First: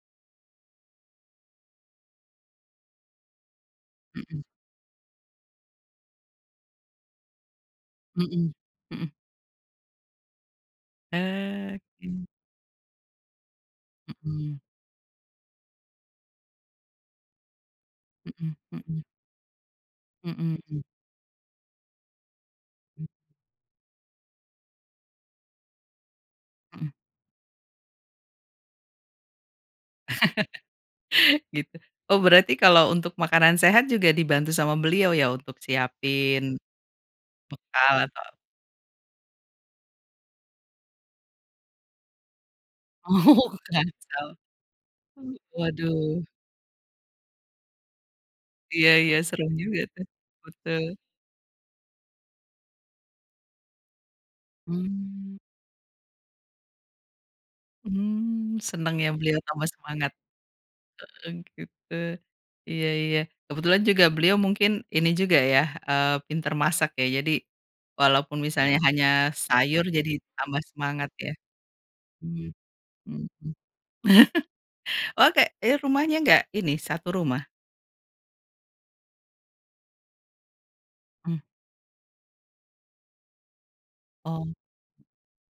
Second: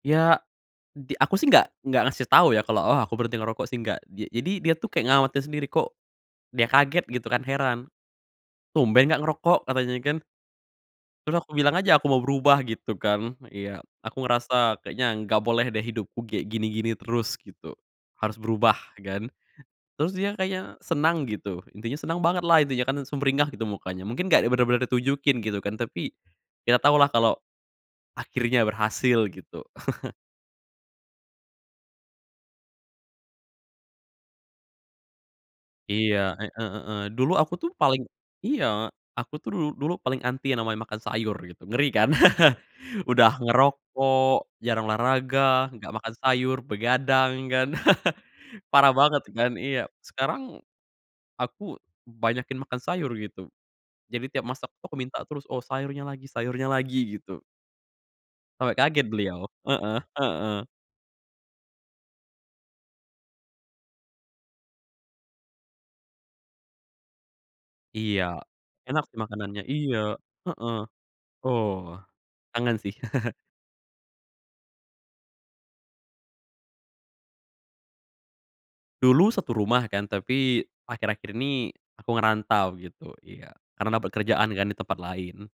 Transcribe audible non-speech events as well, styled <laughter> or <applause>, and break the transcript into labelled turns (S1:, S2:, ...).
S1: Ya, di aku sih nggak nggak ngasih tau ya, kalo, oh aku berhenti ngerokok sih, nggak. Ja
S2: Mhm.
S1: jadi dia tuh, kek ngawatir sendiri. Kok dia kaget gitu kan, heran.
S2: Mhm,
S1: "Tumben
S2: mhm.
S1: nggak ngerokok?" katanya kan. Terus aku bilang aja, aku mau
S2: Oke.
S1: berubah, gitu kan. Iya. Aku
S2: Mhm.
S1: ngerasa kayaknya, nggak boleh deh, hidupku kayak gini-gini terus, gitu. Harus
S2: Mhm
S1: berubah,
S2: mhm.
S1: kan. Terus dia
S2: Mhm
S1: kayak
S2: mhm.
S1: senang, gitu. Intinya senang banget lah, intinya kan.
S2: Mmm.
S1: Sumringah gitu, mukanya. Mungkin nggak bener-bener ditunjukin gitu, kan, tapi, kita
S2: Mhm.
S1: tahulah kalau akhirnya berhasil, gitu. <chuckles>
S2: <chuckles> Gitu. Oh, berarti kalau untuk makanan sehat, juga dibantu sama beliau, ya? Untuk
S1: Iya. Heeh
S2: siapin,
S1: heeh. Dulu aku tuh,
S2: bekal
S1: paling
S2: atau, eee
S1: iya. Aku tuh dul dulu paling anti yang namanya makan sayur, gitu. Ngeri kan? <chuckles> Udah
S2: Oh,
S1: ngerokok,
S2: kacau.
S1: jarang
S2: Mmm.
S1: olahraga, nggak makan
S2: Waduh!
S1: sayur, begadang, kan. <chuckles>
S2: Iya
S1: Parah
S2: iya,
S1: banget
S2: serem
S1: kan. Iya.
S2: juga tuh.
S1: Sekarang,
S2: Betul.
S1: aku banyakin makan sayur, gitu. Jadi tiap masak tuh, aku minta
S2: Mmm.
S1: terus. Oh sayurnya lagi sayurnya lagi, gitu.
S2: Mmm
S1: Sampai
S2: seneng
S1: kaget
S2: ya, beliau
S1: beliau.
S2: tambah
S1: Heeh.
S2: semangat.
S1: Heeh.
S2: Oh, gitu. Iya iya. Kebetulan juga beliau mungkin, ini juga ya, eee, pinter masak ya. Jadi,
S1: Iya.
S2: walaupun misalnya
S1: Enak
S2: hanya
S1: sih makanannya.
S2: sayur,
S1: Iya.
S2: jadi tambah
S1: Heeh.
S2: semangat ya.
S1: Oh.
S2: Mmm.
S1: Kangen sih. <chuckles>
S2: Mhm. <chuckles> Oh, kayak, jadi rumahnya nggak, ini, satu rumah?
S1: Dulu satu rumah, kan, tapi, akhir-akhir
S2: Hmm.
S1: ini, aku ngerantau gitu. Iya. Karena
S2: Oh.
S1: pekerjaan kan, di tempat lain.